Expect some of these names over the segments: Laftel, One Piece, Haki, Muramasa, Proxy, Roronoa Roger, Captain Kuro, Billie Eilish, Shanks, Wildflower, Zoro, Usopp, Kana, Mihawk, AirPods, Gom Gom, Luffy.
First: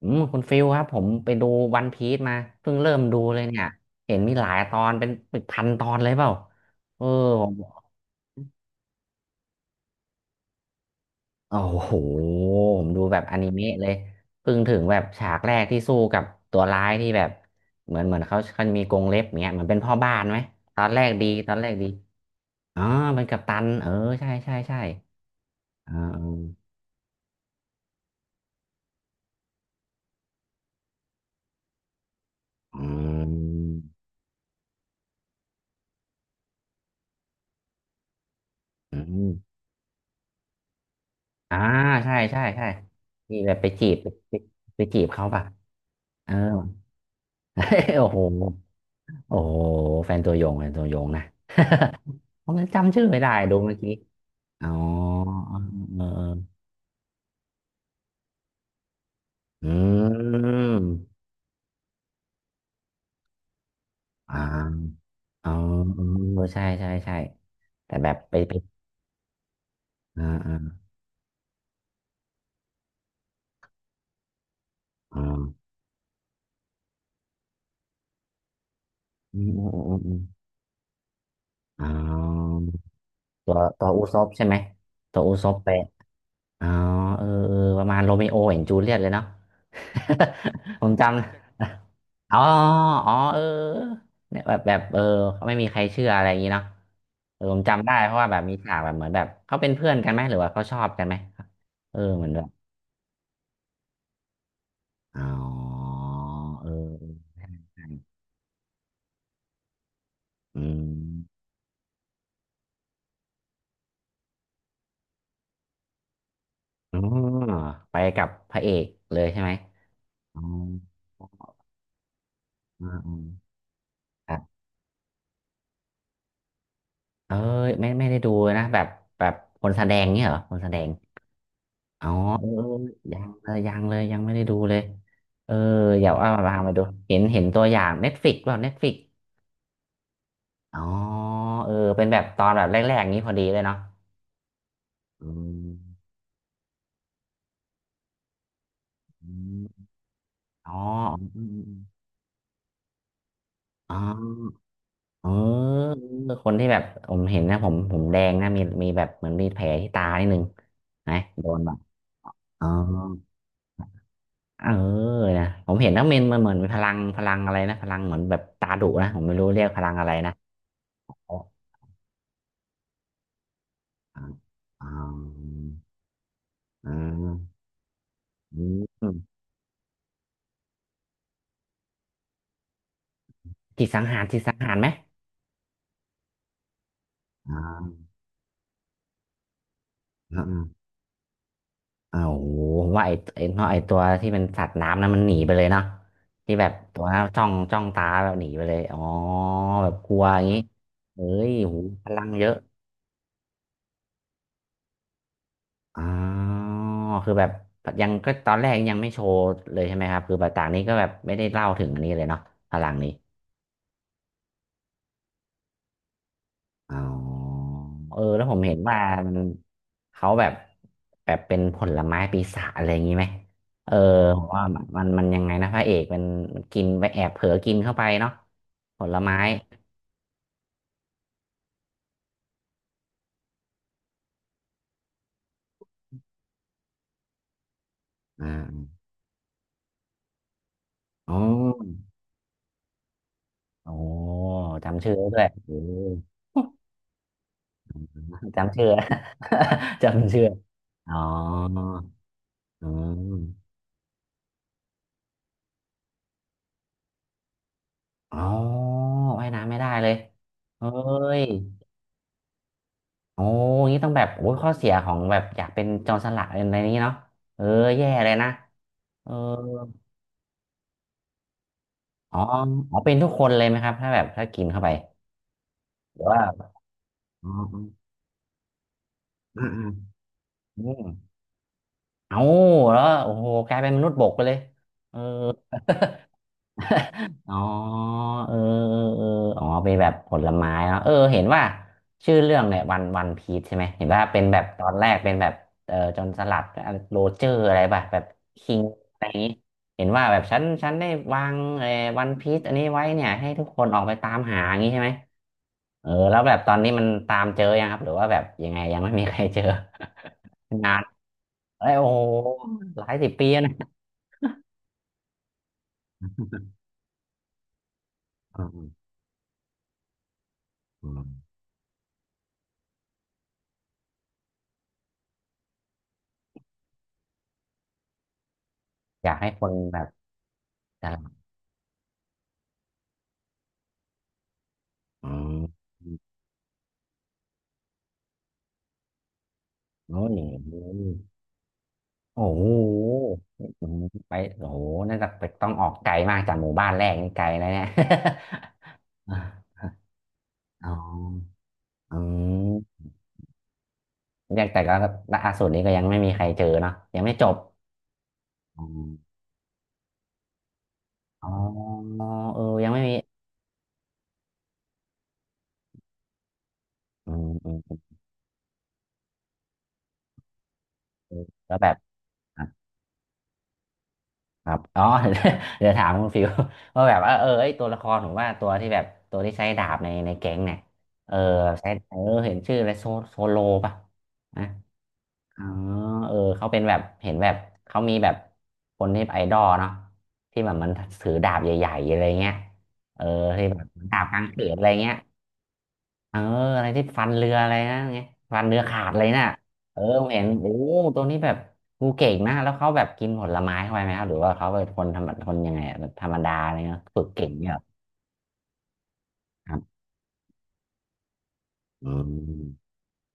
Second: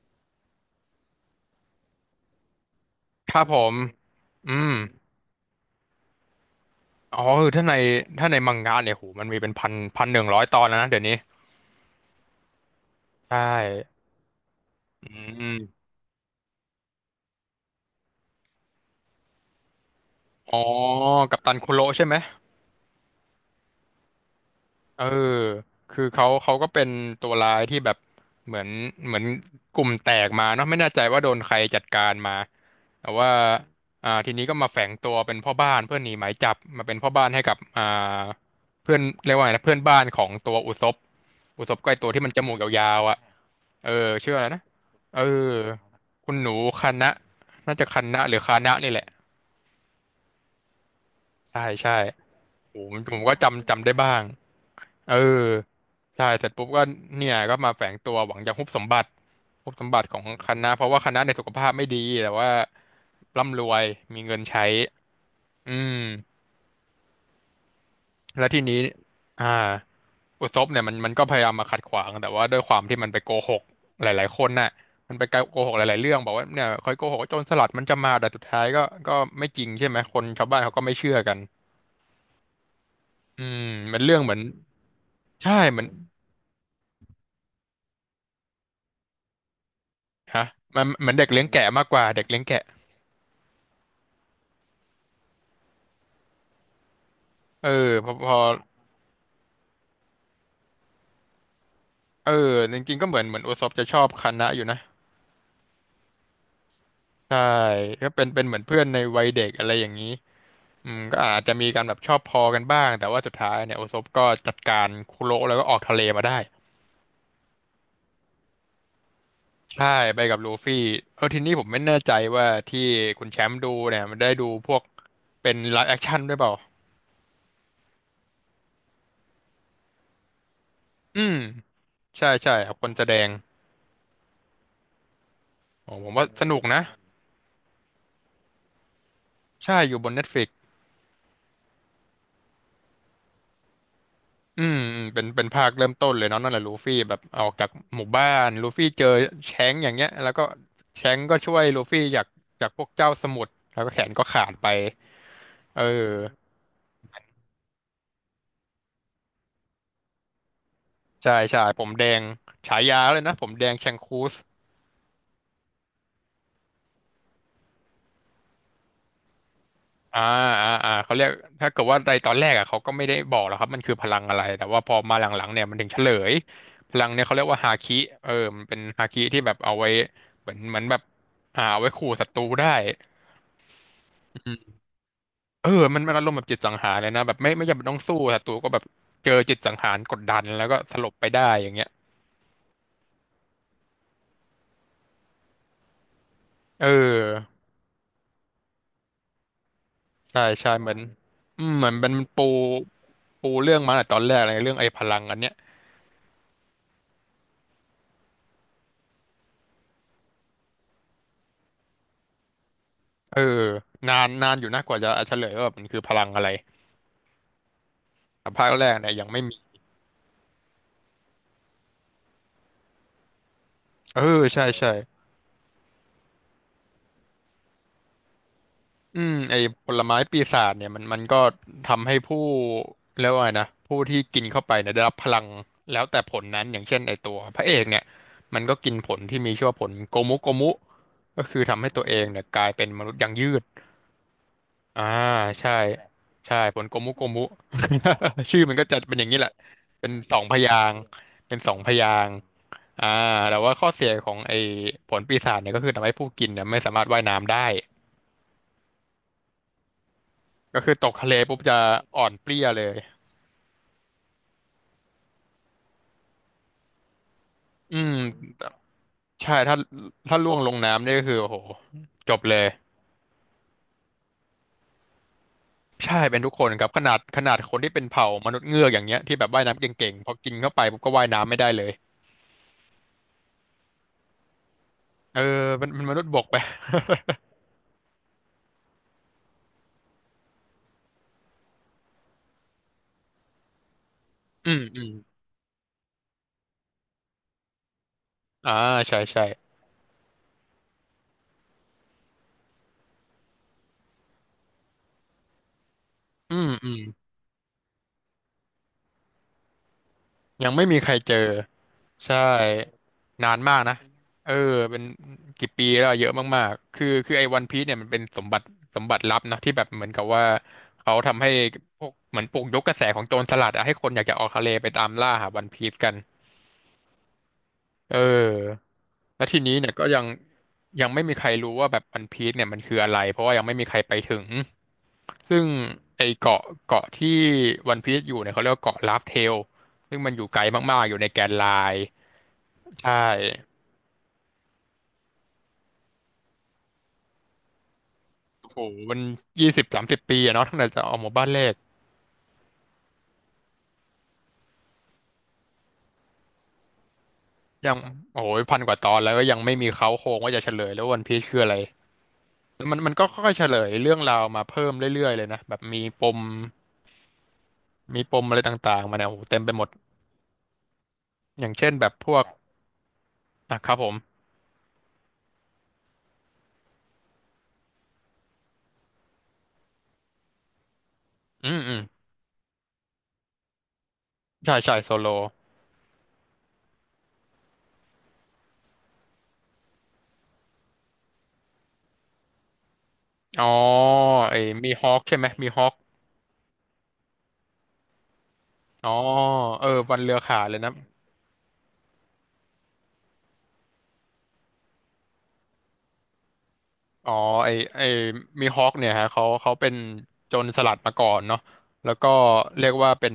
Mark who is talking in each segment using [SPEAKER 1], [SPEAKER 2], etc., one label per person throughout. [SPEAKER 1] อืมคุณฟิลครับผมไปดูวันพีซมาเพิ่งเริ่มดู
[SPEAKER 2] ค
[SPEAKER 1] เล
[SPEAKER 2] รั
[SPEAKER 1] ย
[SPEAKER 2] บผ
[SPEAKER 1] เนี่ย
[SPEAKER 2] ม
[SPEAKER 1] เห็นมีหลา
[SPEAKER 2] อื
[SPEAKER 1] ยต
[SPEAKER 2] ม
[SPEAKER 1] อนเป็นพันตอนเลยเปล่าเออ
[SPEAKER 2] อ๋อ
[SPEAKER 1] ผ
[SPEAKER 2] คือ
[SPEAKER 1] ม
[SPEAKER 2] ถ้าในมังงะเนี่ยโหมันมีเป็นพัน100 ตอนแล้วนะ เดี๋ยวนี้
[SPEAKER 1] โอ้โหผมดูแบบอ
[SPEAKER 2] ใช่
[SPEAKER 1] นิเมะเลยเพิ่งถึงแบบ
[SPEAKER 2] อื
[SPEAKER 1] ฉากแรกที่
[SPEAKER 2] ม
[SPEAKER 1] สู้กับตัวร้ายที่แบบเหมือนเขามีกรงเล็บเงี้ยเหมือนเป็นพ่อบ้านไหม
[SPEAKER 2] อ๋อ
[SPEAKER 1] ตอนแรกดี
[SPEAKER 2] กัป
[SPEAKER 1] ตอ
[SPEAKER 2] ตัน
[SPEAKER 1] นแร
[SPEAKER 2] คุ
[SPEAKER 1] กดี
[SPEAKER 2] โระใช่ไหม
[SPEAKER 1] อ๋อเป็นกัปตันเออใช่ใช่ใช่
[SPEAKER 2] เออ
[SPEAKER 1] อ่า
[SPEAKER 2] คือ
[SPEAKER 1] อื
[SPEAKER 2] เขา
[SPEAKER 1] ม
[SPEAKER 2] เขาก็เป็นตัวร้ายที่แบบเหมือนเหมือนกลุ่มแตกมาเนาะไม่แน่ใจว่าโดนใครจัดการมาแต่ว่าอ่าทีนี้ก็มาแฝงตัวเป็นพ่อบ้านเพื่อหนีหมายจับมาเป็นพ่อบ้านให้กับอ่าเพื่
[SPEAKER 1] อื
[SPEAKER 2] อน
[SPEAKER 1] ม
[SPEAKER 2] เรียกว่าไงนะเพื่อนบ้านของตัวอุศบ
[SPEAKER 1] อ่า
[SPEAKER 2] อุศบก็ไอตัว
[SPEAKER 1] ใช่
[SPEAKER 2] ที่มันจ
[SPEAKER 1] ใช่
[SPEAKER 2] มูก
[SPEAKER 1] ใช่
[SPEAKER 2] ยาวๆอ่ะ
[SPEAKER 1] ที่แบบไปจี
[SPEAKER 2] เออ
[SPEAKER 1] บไ
[SPEAKER 2] ชื่
[SPEAKER 1] ป
[SPEAKER 2] ออะไรนะ
[SPEAKER 1] ไปจีบ
[SPEAKER 2] เออ
[SPEAKER 1] เขาป่ะเอ
[SPEAKER 2] คุ
[SPEAKER 1] อ
[SPEAKER 2] ณหนูคานะน่าจะ คัน
[SPEAKER 1] โอ้โห
[SPEAKER 2] นะหรือคานะนี่แหละ
[SPEAKER 1] โอ้โหแฟนตัวยงแฟนตัวยงนะ
[SPEAKER 2] ใช่ใช่
[SPEAKER 1] ผม
[SPEAKER 2] โอ้โห
[SPEAKER 1] จำ
[SPEAKER 2] ผม
[SPEAKER 1] ชื่อ
[SPEAKER 2] ผ
[SPEAKER 1] ไม่
[SPEAKER 2] ม
[SPEAKER 1] ได้
[SPEAKER 2] ก็
[SPEAKER 1] ดู
[SPEAKER 2] จำ
[SPEAKER 1] เมื่อ
[SPEAKER 2] จำ
[SPEAKER 1] กี้
[SPEAKER 2] ได้บ้าง
[SPEAKER 1] อ๋อ
[SPEAKER 2] เออ
[SPEAKER 1] เออเอ
[SPEAKER 2] ใช่
[SPEAKER 1] อ
[SPEAKER 2] เสร็จปุ๊บก็เนี่ยก็มาแฝงตัวหวังจะฮุบสมบัติ
[SPEAKER 1] อื
[SPEAKER 2] ฮุบสมบัติของคณะเพ
[SPEAKER 1] ม
[SPEAKER 2] ราะว่าคณะในยสุขภาพไม่ดีแต่ว่าร่ำรวยมี
[SPEAKER 1] อ่
[SPEAKER 2] เงินใช้
[SPEAKER 1] าอ๋อ
[SPEAKER 2] อื
[SPEAKER 1] เออ
[SPEAKER 2] ม
[SPEAKER 1] ใช่ใช่ใช่แต่แบบไป
[SPEAKER 2] แล้ว
[SPEAKER 1] ไป
[SPEAKER 2] ทีนี้อ่า
[SPEAKER 1] อ่า
[SPEAKER 2] อุศ
[SPEAKER 1] อ่า
[SPEAKER 2] บเนี่ยมันก็พยายามมาขัดขวางแต่ว่าด้วยความที่มันไปโกหกหลายๆคนน่ะมัน
[SPEAKER 1] อ่
[SPEAKER 2] ไป
[SPEAKER 1] า
[SPEAKER 2] โกหกหลายๆเรื่องบอกว่าเนี่ยคอยโกหกว่าโจรสลัดมันจะมาแต่สุดท้ายก็ก็
[SPEAKER 1] อื
[SPEAKER 2] ไม่
[SPEAKER 1] ม
[SPEAKER 2] จ
[SPEAKER 1] อื
[SPEAKER 2] ริง
[SPEAKER 1] ม
[SPEAKER 2] ใช่
[SPEAKER 1] อื
[SPEAKER 2] ไหม
[SPEAKER 1] มอื
[SPEAKER 2] ค
[SPEAKER 1] ม
[SPEAKER 2] นชาวบ้านเขาก็ไม่เชื่อกัน
[SPEAKER 1] อ๋อ
[SPEAKER 2] อื
[SPEAKER 1] ตัว
[SPEAKER 2] ม
[SPEAKER 1] ตัว
[SPEAKER 2] มัน
[SPEAKER 1] อุซ
[SPEAKER 2] เรื่อง
[SPEAKER 1] บ
[SPEAKER 2] เหมือน
[SPEAKER 1] ใช่ไหมตัวอูซ
[SPEAKER 2] ใช่
[SPEAKER 1] บไป
[SPEAKER 2] เหมือน
[SPEAKER 1] อ๋อเออเออประมาณโรมิโอแอนด์จูเลียตเลยเนาะ
[SPEAKER 2] ฮะ มั
[SPEAKER 1] ผ
[SPEAKER 2] น
[SPEAKER 1] ม
[SPEAKER 2] เหมือนเด็กเลี้ยง
[SPEAKER 1] จำ
[SPEAKER 2] แกะมากกว่าเด็ก
[SPEAKER 1] อ๋อ
[SPEAKER 2] เลี้ยงแกะ
[SPEAKER 1] อ๋อเออเนี่ยแบบแบบเออเขาไม่มีใครเชื่ออะไรอย่างนี้เนาะเออผม
[SPEAKER 2] เออ
[SPEAKER 1] จำได้
[SPEAKER 2] พ
[SPEAKER 1] เพ
[SPEAKER 2] อ
[SPEAKER 1] ราะ
[SPEAKER 2] พ
[SPEAKER 1] ว่าแบ
[SPEAKER 2] อ
[SPEAKER 1] บมีฉากแบบเหมือนแบบเขาเป็นเพื่อนกันไหมหรือว่าเขาชอบกันไหมเออเหมือ
[SPEAKER 2] เอ
[SPEAKER 1] นแบบ
[SPEAKER 2] อจริงๆก็เหมือนโอซอบจะชอบคานะอยู่นะ
[SPEAKER 1] อ๋อเออ
[SPEAKER 2] ใช่
[SPEAKER 1] ใช่ใช่
[SPEAKER 2] ก็เป็นเหมือนเพื่อนในวัยเด็กอะไรอย่างนี้
[SPEAKER 1] อืม
[SPEAKER 2] อืมก็อาจจะมีการแบบชอบพอกันบ้างแต่ว่าสุดท้ายเนี่ยโอซบก็จัดการคุโระแล้วก็ออกทะเลมาได้
[SPEAKER 1] อ๋อไปกับพระเอกเลยใช่ไหม
[SPEAKER 2] ใช่ไปกั
[SPEAKER 1] อ๋
[SPEAKER 2] บ
[SPEAKER 1] อ
[SPEAKER 2] ลูฟี่เออทีนี้ผมไม่แน่ใจว่า
[SPEAKER 1] อ๋
[SPEAKER 2] ที่
[SPEAKER 1] ออ๋อ
[SPEAKER 2] คุณแชมป์ดูเนี่ยมัน
[SPEAKER 1] ค
[SPEAKER 2] ได้
[SPEAKER 1] รั
[SPEAKER 2] ดู
[SPEAKER 1] บ
[SPEAKER 2] พวกเป็นไลฟ์แอคชั่นด้วยเปล่า
[SPEAKER 1] เอ้ยไม่ไม่ได้ดูเลยนะแบบแบบคนแสดงเนี่ยเหรอคนแสดง
[SPEAKER 2] อืม
[SPEAKER 1] อ๋อ
[SPEAKER 2] ใช่
[SPEAKER 1] เออ
[SPEAKER 2] ใช่ครับคนแส
[SPEAKER 1] เออ
[SPEAKER 2] ด
[SPEAKER 1] ยัง
[SPEAKER 2] ง
[SPEAKER 1] เลยยังเลยยังไม่ได้ดูเลยเออ
[SPEAKER 2] โอ้ผ
[SPEAKER 1] เดี๋ยว
[SPEAKER 2] มว่า
[SPEAKER 1] เอา
[SPEAKER 2] ส
[SPEAKER 1] ตา
[SPEAKER 2] นุ
[SPEAKER 1] ม
[SPEAKER 2] ก
[SPEAKER 1] มาดู
[SPEAKER 2] นะ
[SPEAKER 1] เห็นเห็นตัวอย่างเน็ตฟ i ิกเปล่าเน็ตฟ i ิก
[SPEAKER 2] ใช่อยู่บน Netflix
[SPEAKER 1] อ๋อเออเป็นแบบตอนแบบแรกๆอย่างนี้พอดีเลยเนาะ
[SPEAKER 2] อืมอืมเป็
[SPEAKER 1] อื
[SPEAKER 2] นเป็นภา
[SPEAKER 1] ม
[SPEAKER 2] คเริ่มต้นเลยเนาะนั่นแหละลูฟี่แบบออกจากหมู่บ้านลูฟี่เจอ
[SPEAKER 1] อ
[SPEAKER 2] แชงก์
[SPEAKER 1] ม
[SPEAKER 2] อย่างเงี้ยแล้วก็
[SPEAKER 1] อ๋อ
[SPEAKER 2] แชงก์ก็
[SPEAKER 1] อื
[SPEAKER 2] ช่วย
[SPEAKER 1] ม
[SPEAKER 2] ลูฟี่จากพวกเจ้าสมุทรแล้วก็
[SPEAKER 1] อ๋
[SPEAKER 2] แขนก็ขาด
[SPEAKER 1] อ
[SPEAKER 2] ไป
[SPEAKER 1] เออ
[SPEAKER 2] เออ
[SPEAKER 1] เออคนที่แบบผมเห็นนะผมผมแดงนะมีแบบเหมือนมีแผลที่ตานิดนึงนะ
[SPEAKER 2] ใช่
[SPEAKER 1] โดน
[SPEAKER 2] ใช่
[SPEAKER 1] แบบ
[SPEAKER 2] ผมแดง
[SPEAKER 1] อ๋อ
[SPEAKER 2] ฉายาเลยนะผมแดงแชงคูส
[SPEAKER 1] เออนะผมเห็นนักเมนมันเหมือนมีพลังพลังอะไรนะพลังเหมือนแบบตาดุนะผมไม่รู้เรียกพลังอะไร
[SPEAKER 2] อ่า
[SPEAKER 1] นะ
[SPEAKER 2] อ่าอ่าเขาเรียกถ้าเกิดว่าในตอนแรกอ่ะเขาก็ไม่ได้บอกหรอกครับมันคือพลั
[SPEAKER 1] อ่า
[SPEAKER 2] งอะไรแต่ว่า
[SPEAKER 1] อ่
[SPEAKER 2] พอมาหลังๆ
[SPEAKER 1] า
[SPEAKER 2] เนี่ยมันถึงเฉลย
[SPEAKER 1] อ่
[SPEAKER 2] พลังเนี่ยเขาเรียกว่า
[SPEAKER 1] า
[SPEAKER 2] ฮาคิเออ
[SPEAKER 1] อื
[SPEAKER 2] มันเป็นฮา
[SPEAKER 1] ม
[SPEAKER 2] คิที่แบบเอาไว้เหมือนแบบอ่าเอาไว้ขู่ศัตรูได้
[SPEAKER 1] จิตสังหารจิตสังหารไหม
[SPEAKER 2] เออมันมันอารมณ์แบบจิตสังหารเลยนะแบบไม่
[SPEAKER 1] อ่
[SPEAKER 2] ไม่จำเป็นต้อง
[SPEAKER 1] า
[SPEAKER 2] สู้ศัตรูก็แบบเจอจิตสังหารกดดันแล้วก็
[SPEAKER 1] อ่า
[SPEAKER 2] สลบไปได้อย่างเงี้ย
[SPEAKER 1] อ่าโอ้โหผมว่าไอ้เนาะไอ้ตัวที่เป็นสัตว์น้ำนั้นมันหนีไปเลยเนาะที่แบบ
[SPEAKER 2] เอ
[SPEAKER 1] ตัวนั้นจ้อ
[SPEAKER 2] อ
[SPEAKER 1] งจ้องตาแบบหนีไปเลยอ๋อแบบกลัวอ
[SPEAKER 2] ใช่
[SPEAKER 1] ย่างนี้
[SPEAKER 2] ใช่เหมือน
[SPEAKER 1] เฮ้ย
[SPEAKER 2] อืม
[SPEAKER 1] โหู
[SPEAKER 2] เหมือน
[SPEAKER 1] พ
[SPEAKER 2] เป็น
[SPEAKER 1] ลัง
[SPEAKER 2] ปู
[SPEAKER 1] เยอะ
[SPEAKER 2] ปูเรื่องมาตั้งแต่ตอนแรกเลยเรื่องไอ้พลังอันเนี้ย
[SPEAKER 1] อ๋อคือแบบยังก็ตอนแรกยังไม่โชว์เลยใช่ไหมครับคือแบบต่างนี้ก็แบบไม่ได้เล่าถึงอันนี้เลยเนาะพลังนี้
[SPEAKER 2] เออนานนานอยู่นะกว่าจะเฉลยว่าแบบมันคือพลังอะไร
[SPEAKER 1] อ๋อเออแล้ว
[SPEAKER 2] แต่
[SPEAKER 1] ผม
[SPEAKER 2] ภาค
[SPEAKER 1] เห็น
[SPEAKER 2] แรก
[SPEAKER 1] ว่า
[SPEAKER 2] เนี่ยยัง
[SPEAKER 1] มัน
[SPEAKER 2] ไม่มี
[SPEAKER 1] เขาแบบแบบเป็นผลไม้ปีศาจอะไรอย่างนี้ไหมเออ
[SPEAKER 2] เอ
[SPEAKER 1] ผ
[SPEAKER 2] อ
[SPEAKER 1] มว่า
[SPEAKER 2] ใช่
[SPEAKER 1] มัน
[SPEAKER 2] ใช่
[SPEAKER 1] มันมันยังไงนะพระเอกมันมันกินไปแอบเผลอกินเข้าไปเนาะผล
[SPEAKER 2] อืม
[SPEAKER 1] ไม้
[SPEAKER 2] ไอ้ผลไม้ปีศาจเนี่ยมันก็ทำให้ผู้เรียกว่าไงนะผู้ที่กินเข้าไปเนี่ยได้รับพลังแล้วแต่ผลนั้นอย่างเช่นไอ้ตัวพระเอกเนี่ย
[SPEAKER 1] อ่
[SPEAKER 2] มันก็
[SPEAKER 1] า
[SPEAKER 2] กินผลที่มีชื่อว่าผลโกมุโกมุ
[SPEAKER 1] อ๋อ
[SPEAKER 2] ก็คือทำให้ตัวเองเนี่ยกลายเป็นมนุษย์ยางยืด
[SPEAKER 1] โอ้
[SPEAKER 2] อ่า
[SPEAKER 1] จำชื่อได้ด้วย
[SPEAKER 2] ใช่
[SPEAKER 1] โอ้
[SPEAKER 2] ใช่ผลโกมุโกมุ ชื่อมั
[SPEAKER 1] จำ
[SPEAKER 2] นก็
[SPEAKER 1] ชื่อ
[SPEAKER 2] จะเป็นอย่างนี้แหละ เป็น
[SPEAKER 1] จำ
[SPEAKER 2] สอ
[SPEAKER 1] ชื่
[SPEAKER 2] ง
[SPEAKER 1] อ
[SPEAKER 2] พยางค์
[SPEAKER 1] อ๋อ
[SPEAKER 2] เป็นสองพยางค์
[SPEAKER 1] อื
[SPEAKER 2] อ่าแต่
[SPEAKER 1] ม
[SPEAKER 2] ว่าข้อเสียของไอ้ผลปีศาจเนี่ยก็คือทำให้ผู้กินเนี่ยไม่สามารถว่ายน้ำได้
[SPEAKER 1] อ๋อว่ายน้ำไม่ได้เลย
[SPEAKER 2] ก็
[SPEAKER 1] เฮ้
[SPEAKER 2] คือตกทะเล
[SPEAKER 1] ย
[SPEAKER 2] ปุ๊บจะอ่อนเปลี้ยเลย
[SPEAKER 1] โอ้งี้ต้องแบบโอ้ยข้อเสียของแบบอยากเป็นโจรสลัดอะไรนี้เนาะเออ
[SPEAKER 2] อื
[SPEAKER 1] แย่
[SPEAKER 2] ม
[SPEAKER 1] เลยนะเออ
[SPEAKER 2] ใช่ ถ้าล่วงลงน้ำนี่ก็คือโอ้โหจ
[SPEAKER 1] อ๋อ
[SPEAKER 2] บเลย
[SPEAKER 1] อ๋อเป็นทุกคนเลยไหมครับถ้าแบบถ้ากินเข้าไป
[SPEAKER 2] ใช่
[SPEAKER 1] หรือ
[SPEAKER 2] เป็
[SPEAKER 1] ว่า
[SPEAKER 2] นทุกคนครับขนาดข
[SPEAKER 1] อ๋อ
[SPEAKER 2] นาดคนที่เป็นเผ่ามนุษย์เงือกอย่างเงี้ยที่แบบ
[SPEAKER 1] อื
[SPEAKER 2] ว่าย
[SPEAKER 1] มอื
[SPEAKER 2] น้ำเก
[SPEAKER 1] ม
[SPEAKER 2] ่งๆ พอกินเข้า
[SPEAKER 1] อื
[SPEAKER 2] ไปปุ๊บ
[SPEAKER 1] ม
[SPEAKER 2] ก็ว่ายน้ำไม่ได้เลย
[SPEAKER 1] เอาแล้วโอ้โหกลายเป็นมนุษย์บกไปเลยเออ
[SPEAKER 2] เออเป็นมนุษย์บกไป
[SPEAKER 1] อ๋อเออเออเอออ๋อเป็นแบบผลไม้เนาะเออเห็นว่าชื่อเรื่องเนี่ยวันพีชใช่ไหมเห็นว่าเป็นแบ บ
[SPEAKER 2] อื
[SPEAKER 1] ต
[SPEAKER 2] ม
[SPEAKER 1] อน
[SPEAKER 2] อื
[SPEAKER 1] แร
[SPEAKER 2] ม
[SPEAKER 1] กเป็นแบบเออจนสลัดโรเจอร์อะไรป่ะแบบ
[SPEAKER 2] อ่า
[SPEAKER 1] คิงอะ
[SPEAKER 2] ใช่
[SPEAKER 1] ไรอย่าง
[SPEAKER 2] ใช่
[SPEAKER 1] นี้เห็นว่าแบบฉันได้วางเออวันพีชอันนี้ไว้เนี่ยให้ทุกคนออกไปตามหาอย่างนี้ใช่ไหมเออแล้วแบ
[SPEAKER 2] อื
[SPEAKER 1] บ
[SPEAKER 2] ม
[SPEAKER 1] ตอน
[SPEAKER 2] อื
[SPEAKER 1] นี้
[SPEAKER 2] ม
[SPEAKER 1] มันตามเจอยังครับหรือว่าแบบยังไงยังไม่มีใครเจอ
[SPEAKER 2] ยังไม่
[SPEAKER 1] นา
[SPEAKER 2] มี
[SPEAKER 1] น
[SPEAKER 2] ใครเจอ
[SPEAKER 1] เอ้ยโอ้โห
[SPEAKER 2] ใช่
[SPEAKER 1] หลายสิบปี
[SPEAKER 2] นา
[SPEAKER 1] แล้
[SPEAKER 2] น
[SPEAKER 1] ว
[SPEAKER 2] มาก
[SPEAKER 1] นะ
[SPEAKER 2] นะเออเป็นกี่ปีแล้วอะเยอะมากๆคือไอ้วันพีซเนี่ยมันเป็นสมบั
[SPEAKER 1] อื
[SPEAKER 2] ติ
[SPEAKER 1] ม
[SPEAKER 2] สมบัติลับนะที่แบบเหมือนกับว่า
[SPEAKER 1] อื
[SPEAKER 2] เขา
[SPEAKER 1] ม
[SPEAKER 2] ทำให้พวกเหมือนปลุกยกกระแสของโจรสลัดอะให้คนอยากจะออกทะเลไปตามล่าหาวันพีซกันเออ
[SPEAKER 1] อยาก
[SPEAKER 2] แล้ว
[SPEAKER 1] ให้
[SPEAKER 2] ที
[SPEAKER 1] คน
[SPEAKER 2] นี้เนี่ย
[SPEAKER 1] แบ
[SPEAKER 2] ก็
[SPEAKER 1] บ
[SPEAKER 2] ยังไม่มีใครรู้ว่าแบบวันพีซเนี่ยมันคืออะไรเพราะว่ายังไม่มีใครไปถึง
[SPEAKER 1] อืม
[SPEAKER 2] ซึ่งไอ้เกาะที่วันพีซอยู่เนี่ยเขาเรียกว่าเกาะลาฟเทลซึ่ง
[SPEAKER 1] โอ้
[SPEAKER 2] มันอยู่ไกลมา
[SPEAKER 1] ย
[SPEAKER 2] กๆอยู่ในแกนไลน์
[SPEAKER 1] โอ้โห
[SPEAKER 2] ใช่
[SPEAKER 1] ไปโอ้โหน่าจะไปต้องออกไกลมากจากหมู่บ้านแรกนี่ไกลนะเนี่ย
[SPEAKER 2] โอ้โหมัน 20-30 ปีอะเนาะตั้งแต่
[SPEAKER 1] อ๋อ
[SPEAKER 2] จะออกหมู่บ้านแรก
[SPEAKER 1] อืมเรียกแต่ก็ล่าสุดนี้ก็ยังไม่มีใครเจอเนาะยังไม่จบ
[SPEAKER 2] ยัง โอ้ยพั
[SPEAKER 1] อ
[SPEAKER 2] นกว่าต
[SPEAKER 1] ม
[SPEAKER 2] อนแล้วก็ยังไม่มีเค้าโครงว่าจะเฉลยแล้ววันพีช
[SPEAKER 1] อ๋อ
[SPEAKER 2] คืออะไร
[SPEAKER 1] เออยัง
[SPEAKER 2] มั
[SPEAKER 1] ไม่
[SPEAKER 2] นมั
[SPEAKER 1] มี
[SPEAKER 2] นก็ค่อยๆเฉลยเรื่องราวมาเพิ่มเรื่อยๆเลยนะ แบบมีปม
[SPEAKER 1] อืมอืม
[SPEAKER 2] มีปมอะไรต่างๆมาเนี่ยโอ้โหเต็มไปหมด
[SPEAKER 1] อืม
[SPEAKER 2] อย่าง
[SPEAKER 1] แล้วแบ
[SPEAKER 2] เช่น
[SPEAKER 1] บ
[SPEAKER 2] แบบพวก
[SPEAKER 1] อ่ะ
[SPEAKER 2] อ่ะครับผม
[SPEAKER 1] ครับอ๋อ เดี๋ยวถามคุณฟิว ว่าแบบว่าเออไอยตัวละครผมว่าตัวที่แบบตัวที่ใช้ดาบในในแก๊งเนี่ยเออ
[SPEAKER 2] อืม
[SPEAKER 1] ใช้
[SPEAKER 2] อืม
[SPEAKER 1] เออเห็นชื่ออะไรโซโซโลป่ะนะ
[SPEAKER 2] ใช่ใช่โซโล
[SPEAKER 1] อ๋อเออ เขาเป็นแบบเห็นแบบเขามีแบบคนที่ไอดอลเนาะที่แบบมันถือดาบใหญ่ๆอะไรเงี้ยเออ
[SPEAKER 2] อ๋
[SPEAKER 1] ที่
[SPEAKER 2] อ
[SPEAKER 1] แบบเนดาบกลางเข
[SPEAKER 2] ไอ้
[SPEAKER 1] นอะไร
[SPEAKER 2] มีฮ
[SPEAKER 1] เงี้
[SPEAKER 2] อ
[SPEAKER 1] ย
[SPEAKER 2] คใช่ไหมมีฮอค
[SPEAKER 1] เอออะไรที่ฟันเรืออะไรนะเงี้ยฟันเรือขา
[SPEAKER 2] อ๋
[SPEAKER 1] ด
[SPEAKER 2] อ
[SPEAKER 1] เลยน่ะ
[SPEAKER 2] เออ
[SPEAKER 1] เออ
[SPEAKER 2] วัน
[SPEAKER 1] ผม
[SPEAKER 2] เรือ
[SPEAKER 1] เห็น
[SPEAKER 2] ขาด
[SPEAKER 1] โอ้
[SPEAKER 2] เลยนะ
[SPEAKER 1] ตัวนี้แบบงูเก่งนะแล้วเขาแบบกินผลไม้เข้าไปไหมครับหรือว่าเขาเป็นคนธรรมดาคนยังไงอะแบบธรรมดาอะไรเงี้ยฝึก
[SPEAKER 2] อ๋อ
[SPEAKER 1] เก่งเนี่
[SPEAKER 2] ไอ
[SPEAKER 1] ยเหรอ
[SPEAKER 2] ไอมีฮอคเนี่ยฮะเขา
[SPEAKER 1] ค
[SPEAKER 2] เขา
[SPEAKER 1] รั
[SPEAKER 2] เป็น
[SPEAKER 1] บ
[SPEAKER 2] โจรสลัดมาก่อนเนาะ
[SPEAKER 1] อื
[SPEAKER 2] แล้วก็เรี
[SPEAKER 1] ม
[SPEAKER 2] ยกว่าเป็น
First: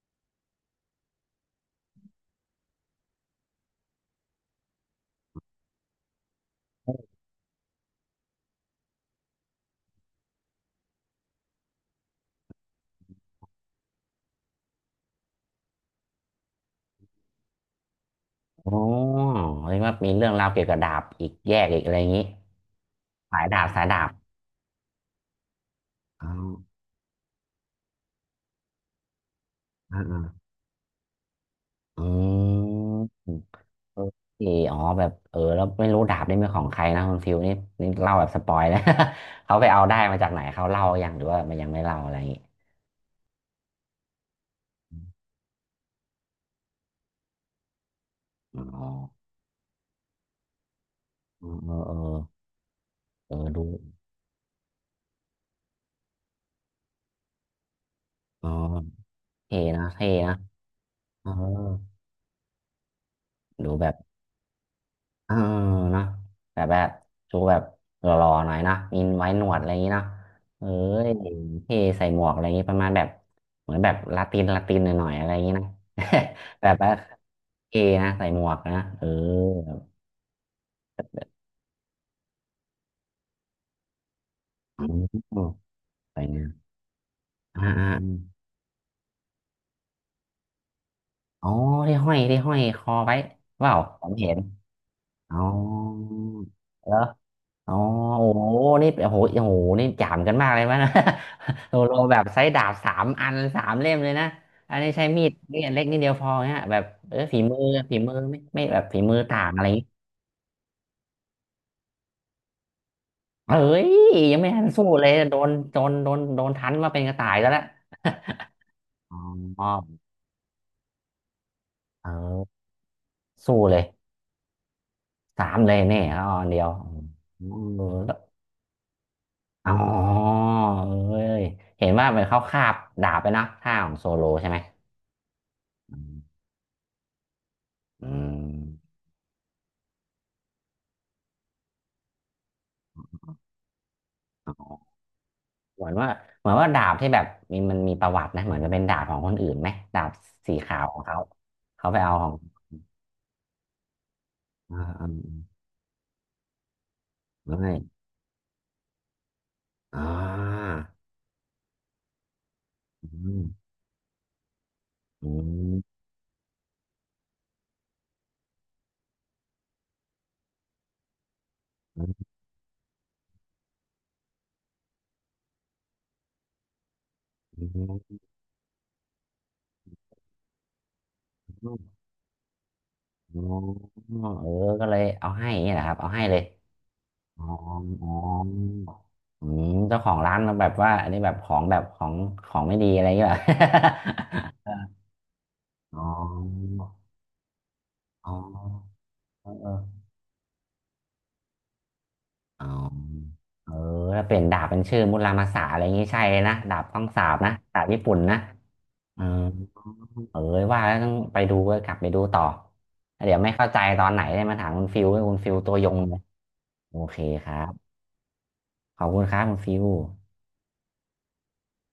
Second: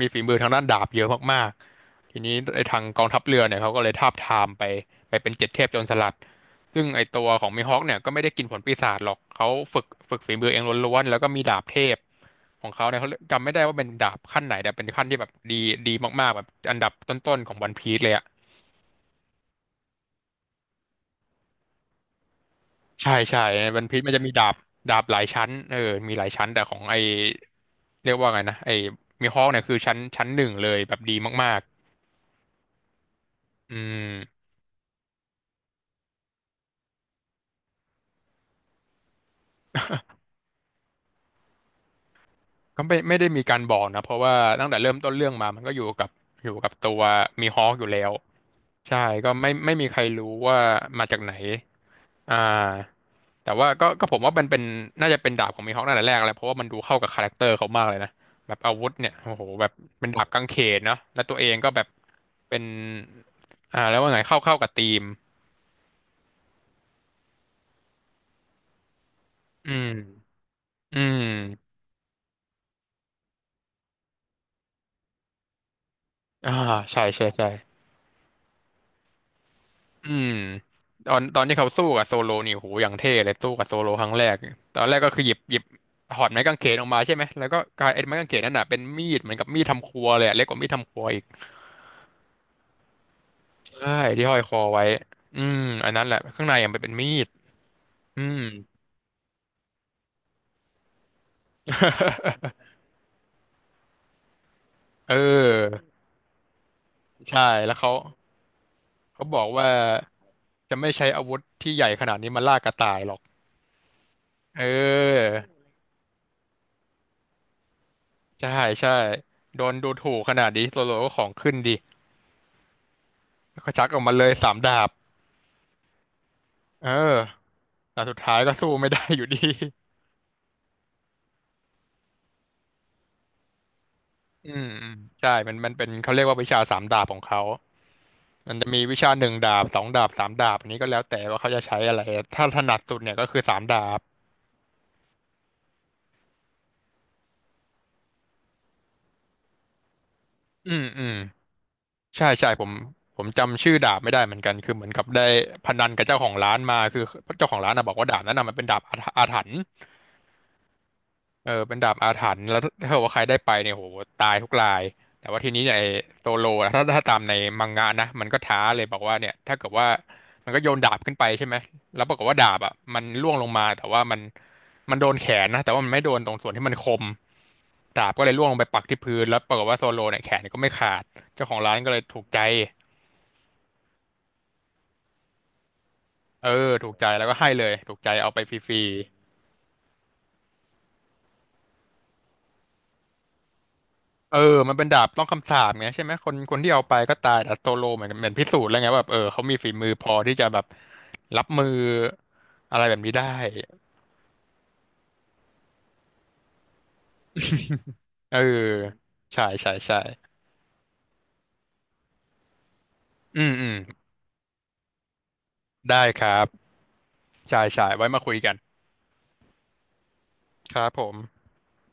[SPEAKER 2] มีฝีมือทางด้านดาบเยอะมากๆทีนี้ไอทางกองทัพเรือเนี่ยเขาก็เลยทาบทามไปเป็นเจ็ดเทพโจรสลัดซึ่งไอตัวของมีฮอคเนี่ยก็ไม่ได้กินผลปีศาจหรอกเขาฝึกฝีมือเองล้วนๆแล้วก็มีดาบเทพของเขาเนี่ยเขาจำไม่ได้ว่าเป็นดาบขั้นไหนแต่เป็นขั้นที่แบบดีมากๆแบบอันดับต้นๆของวันพีซเลยอะ
[SPEAKER 1] อ๋อเรียกว่ามีเรื่องราวเกี่ยวกับดาบอีกแยกอีกอะไรอย่างนี้
[SPEAKER 2] ใช่
[SPEAKER 1] สา
[SPEAKER 2] ใช่
[SPEAKER 1] ยดาบ
[SPEAKER 2] วั
[SPEAKER 1] สา
[SPEAKER 2] น
[SPEAKER 1] ย
[SPEAKER 2] พี
[SPEAKER 1] ดา
[SPEAKER 2] ซ
[SPEAKER 1] บ
[SPEAKER 2] มันจะมีดาบหลายชั้นเออมีห
[SPEAKER 1] อ๋อ
[SPEAKER 2] ลายชั้นแต่ของไอเรียกว่าไงนะไอมีฮอคเนี่ยคือชั้น
[SPEAKER 1] อ่า
[SPEAKER 2] หนึ่งเลยแบบดีมาก
[SPEAKER 1] ๆอืม
[SPEAKER 2] ๆอื
[SPEAKER 1] โอ
[SPEAKER 2] ม
[SPEAKER 1] เคอ๋อแบบเออแล้วไม่รู้ดาบนี่เป็นของใครนะคุณฟิวนี่นี่เล่าแบบสปอยนะ เขาไปเอาได้มาจากไหนเขาเล่าอยังหรือว่ามันยังไม่เล่าอะไรอย่างงี้
[SPEAKER 2] ก็ไม่ได้มีการบอกนะเพราะว่าตั้งแต่เริ่มต้นเรื่องมามันก็อยู่กับอยู่กับตัวมีฮอคอยู่แล้ว
[SPEAKER 1] อ๋อ
[SPEAKER 2] ใช่ก็ไม่มีใครรู้ว่ามาจากไหน
[SPEAKER 1] เออ
[SPEAKER 2] อ่า
[SPEAKER 1] เออ
[SPEAKER 2] แต่
[SPEAKER 1] ดู
[SPEAKER 2] ว่าก็ผมว่ามันเป็นน่าจะเป็นดาบของมีฮอคตั้งแต่แรกแล้วเพราะว่ามันดูเข้ากับคาแรคเตอร์เขามากเลยนะ
[SPEAKER 1] อ๋อ
[SPEAKER 2] แบบอาวุธเนี่ยโอ้โห
[SPEAKER 1] เท่
[SPEAKER 2] แบบ
[SPEAKER 1] นะ
[SPEAKER 2] เป็
[SPEAKER 1] เท่
[SPEAKER 2] นดาบ
[SPEAKER 1] นะ
[SPEAKER 2] กางเขนเนาะแล้ว
[SPEAKER 1] เออ
[SPEAKER 2] ตัวเองก็แบบเป็น
[SPEAKER 1] ดู
[SPEAKER 2] อ่า
[SPEAKER 1] แบบ
[SPEAKER 2] แล้วว่าไงเข้ากับธีม
[SPEAKER 1] เออนะแต่แบบชูแบบหล่อๆหน่อยนะมีไว้หนวดอะ
[SPEAKER 2] อื
[SPEAKER 1] ไรอย่างนี้
[SPEAKER 2] ม
[SPEAKER 1] นะเอ้
[SPEAKER 2] อื
[SPEAKER 1] ย
[SPEAKER 2] ม
[SPEAKER 1] เท่ใส่หมวกอะไรอย่างนี้ประมาณแบบเหมือนแบบลาตินหน่อยๆอะไรอย่างนี้นะ
[SPEAKER 2] อ่า
[SPEAKER 1] แบบว่า
[SPEAKER 2] ใช่ใช่ใช่
[SPEAKER 1] เท่นะใส่หมวกนะเออ
[SPEAKER 2] อืมตอนที่เขาสู้กับโซโลนี่โอ้โหอย่างเท่เลยสู้กับโซโลครั้งแรกต
[SPEAKER 1] อ
[SPEAKER 2] อนแรกก็คือหยิบ
[SPEAKER 1] ๋อ
[SPEAKER 2] หยิบถ
[SPEAKER 1] ใส่
[SPEAKER 2] อดไม้
[SPEAKER 1] เงี้ย
[SPEAKER 2] กางเขนออกมาใช่ไหมแล้วก็
[SPEAKER 1] อ่า
[SPEAKER 2] กลายไอ้ไม้
[SPEAKER 1] อ่า
[SPEAKER 2] กางเขนนั่นน่ะเป็นมีดเหมือนกับมีดทำครัวเลยอะเล็กกว่ามีดทำครัวอีก
[SPEAKER 1] อ๋อที่ห้อยคอไว้เปล่า
[SPEAKER 2] ใช่
[SPEAKER 1] ผม
[SPEAKER 2] ที่
[SPEAKER 1] เห็
[SPEAKER 2] ห้อ
[SPEAKER 1] น
[SPEAKER 2] ยคอไว้
[SPEAKER 1] อ๋อ
[SPEAKER 2] อืมอันนั้นแหละข้างในอ่ะมันเป็น
[SPEAKER 1] แล้ว
[SPEAKER 2] มีด
[SPEAKER 1] อ๋อ
[SPEAKER 2] อื
[SPEAKER 1] โอ้
[SPEAKER 2] ม
[SPEAKER 1] โหนี่โอ้โหโอ้โห นี่จามกันมากเลยมั้ยนะ โลโลแบบใช้ ดาบสามอันสามเล่มเลยนะอันนี้ใช้
[SPEAKER 2] เ
[SPEAKER 1] มีดนี่อัน
[SPEAKER 2] อ
[SPEAKER 1] เล็
[SPEAKER 2] อ
[SPEAKER 1] กนิดเดียวพอเนี่ยแบบเออฝี
[SPEAKER 2] ใช่
[SPEAKER 1] มือ
[SPEAKER 2] แล้วเขา
[SPEAKER 1] ฝีมือไม่แบบฝีมือ
[SPEAKER 2] เขาบ
[SPEAKER 1] ต่า
[SPEAKER 2] อก
[SPEAKER 1] งอะไรอ
[SPEAKER 2] ว่า
[SPEAKER 1] ย่างงี้
[SPEAKER 2] จะไม่ใช้อาวุธที่ใหญ่ขนาดนี้มาล่ากระต่ายหรอก
[SPEAKER 1] เฮ้ยยังไม่
[SPEAKER 2] เอ
[SPEAKER 1] ทันสู้เลย
[SPEAKER 2] อ
[SPEAKER 1] โดนทันว่าเป็นกระต่ายแล้วละ
[SPEAKER 2] ใช่ใช่
[SPEAKER 1] อ๋
[SPEAKER 2] โด
[SPEAKER 1] อ
[SPEAKER 2] นดูถูกขนาดนี้โซโลก็ของขึ้นดิ
[SPEAKER 1] เออสู้
[SPEAKER 2] แล้วก็
[SPEAKER 1] เลย
[SPEAKER 2] ชักออกมาเลยสามดาบ
[SPEAKER 1] สามเลยเนี่ยอออันเดียว
[SPEAKER 2] เอ
[SPEAKER 1] อื
[SPEAKER 2] อ
[SPEAKER 1] มเออ
[SPEAKER 2] แต่
[SPEAKER 1] แล้
[SPEAKER 2] สุ
[SPEAKER 1] ว
[SPEAKER 2] ดท้ายก็สู้ไม่ได้อยู่ดี
[SPEAKER 1] อ๋อเอ้ยเห็นว่าเหมือนเขาคาบดาบไปนะท่าของโซโลใช่ไห
[SPEAKER 2] อื
[SPEAKER 1] ม
[SPEAKER 2] มอืมใช่มันเป็นเขาเรียกว่าวิชาสามดาบของเขา
[SPEAKER 1] อื
[SPEAKER 2] มันจะมี
[SPEAKER 1] ม
[SPEAKER 2] วิชาหนึ่งดาบสองดาบสามดาบอันนี้ก็แล้วแต่ว่าเขาจะใช้อะไรถ้าถนัดสุดเนี่ยก็คือสามดาบ
[SPEAKER 1] อ๋อเหมือนว่าเหมือนว่าดาบที่แบบมีมันมีประวัตินะเหมือนจะเป็นดาบของคนอื่นไหมดาบสี
[SPEAKER 2] อื
[SPEAKER 1] ขา
[SPEAKER 2] ม
[SPEAKER 1] วของ
[SPEAKER 2] อืม
[SPEAKER 1] เขาเขาไปเอาข
[SPEAKER 2] ใช่
[SPEAKER 1] อง
[SPEAKER 2] ใช่ผมจำชื่อดาบไม่ได้เหมือนกันคือ
[SPEAKER 1] อ่า
[SPEAKER 2] เหมือนกั
[SPEAKER 1] อื
[SPEAKER 2] บ
[SPEAKER 1] ม
[SPEAKER 2] ได้
[SPEAKER 1] อืม
[SPEAKER 2] พนันกับเจ้าของร้านมาคือเจ้าข
[SPEAKER 1] แล้
[SPEAKER 2] องร้านนะบอกว่าดาบนั้นนะมันเป็นดาบอาถรรพ์
[SPEAKER 1] อ่า
[SPEAKER 2] เออเป็นดาบอาถรรพ์แล้วถ้าเกิดว่าใคร
[SPEAKER 1] อื
[SPEAKER 2] ได้
[SPEAKER 1] ม
[SPEAKER 2] ไปเนี่ยโหตายทุกราย
[SPEAKER 1] อื
[SPEAKER 2] แต่ว่าทีนี้เนี่ยไอ้
[SPEAKER 1] ม
[SPEAKER 2] โซโลนะถ้าตามในมังงะนะมันก็ท้าเลยบอกว่าเนี่ยถ้าเกิดว่ามันก็โยนดาบขึ้นไปใช่ไหม
[SPEAKER 1] อื
[SPEAKER 2] แล้วปรากฏ
[SPEAKER 1] ม
[SPEAKER 2] ว่าดาบอ่ะมันล่วงลงมาแต่ว่ามันโดนแขนนะแต่ว่ามันไม่โดนตรงส่วนที่มันคม
[SPEAKER 1] อ
[SPEAKER 2] ดาบ
[SPEAKER 1] ื
[SPEAKER 2] ก็เลยล่วงลงไปปักที่พื้นแล้วปรากฏว่าโซโลเนี่ยแขนก็ไม่ขาดเจ้าของร้านก็เล
[SPEAKER 1] ม
[SPEAKER 2] ยถูกใจ
[SPEAKER 1] อ๋อเออก็เลยเอาให้อย่างเี้แหละครับเอาให้เลย
[SPEAKER 2] เออถูกใจแล้วก็
[SPEAKER 1] อ๋อ
[SPEAKER 2] ให้เลยถูก
[SPEAKER 1] อ๋อ
[SPEAKER 2] ใจเอาไปฟรีๆ
[SPEAKER 1] อืมเจ้าของร้านแบบว่าอันนี้แบบของของไม่ดีอะไรอย่างเงี้ย
[SPEAKER 2] เออมันเป็นดาบต้องคำสาปไง
[SPEAKER 1] เหร
[SPEAKER 2] ใช่
[SPEAKER 1] อ
[SPEAKER 2] ไหมคนที่เอา ไปก็ตายแต่โซโลเหมือนเห
[SPEAKER 1] อ๋
[SPEAKER 2] มือ
[SPEAKER 1] อ
[SPEAKER 2] นพิสู
[SPEAKER 1] อ๋อ
[SPEAKER 2] จน์แล้วไงว่าแบบเออเขามี
[SPEAKER 1] เอ
[SPEAKER 2] ฝีมือ
[SPEAKER 1] อ
[SPEAKER 2] พอที่จะแบบรับมือ
[SPEAKER 1] อ๋อ
[SPEAKER 2] อะไรแบบนี้ได้
[SPEAKER 1] เออถ้าเปลี่ยนดาบเป็นชื่อมุรามาสะอะไรอย่างงี้ใช่เลยนะดาบต้องสาบนะดาบญี่ปุ่น
[SPEAKER 2] เอ
[SPEAKER 1] นะ
[SPEAKER 2] อ
[SPEAKER 1] เออ
[SPEAKER 2] ใช่ใช่ใช่
[SPEAKER 1] เออว่าแล้วต้องไปดูก็กลับไปดูต่อแล้วเดี๋ย
[SPEAKER 2] อื
[SPEAKER 1] วไม่
[SPEAKER 2] มอื
[SPEAKER 1] เข้า
[SPEAKER 2] ม
[SPEAKER 1] ใจตอนไหนได้มาถามคุณฟิวให้คุณฟิวตัวยง
[SPEAKER 2] ได้
[SPEAKER 1] เลย
[SPEAKER 2] ครับ
[SPEAKER 1] โอเคครั
[SPEAKER 2] ใช่ใช่
[SPEAKER 1] บ
[SPEAKER 2] ไว้มาคุยกัน
[SPEAKER 1] ขอบคุณครับคุณฟิว
[SPEAKER 2] ครับผม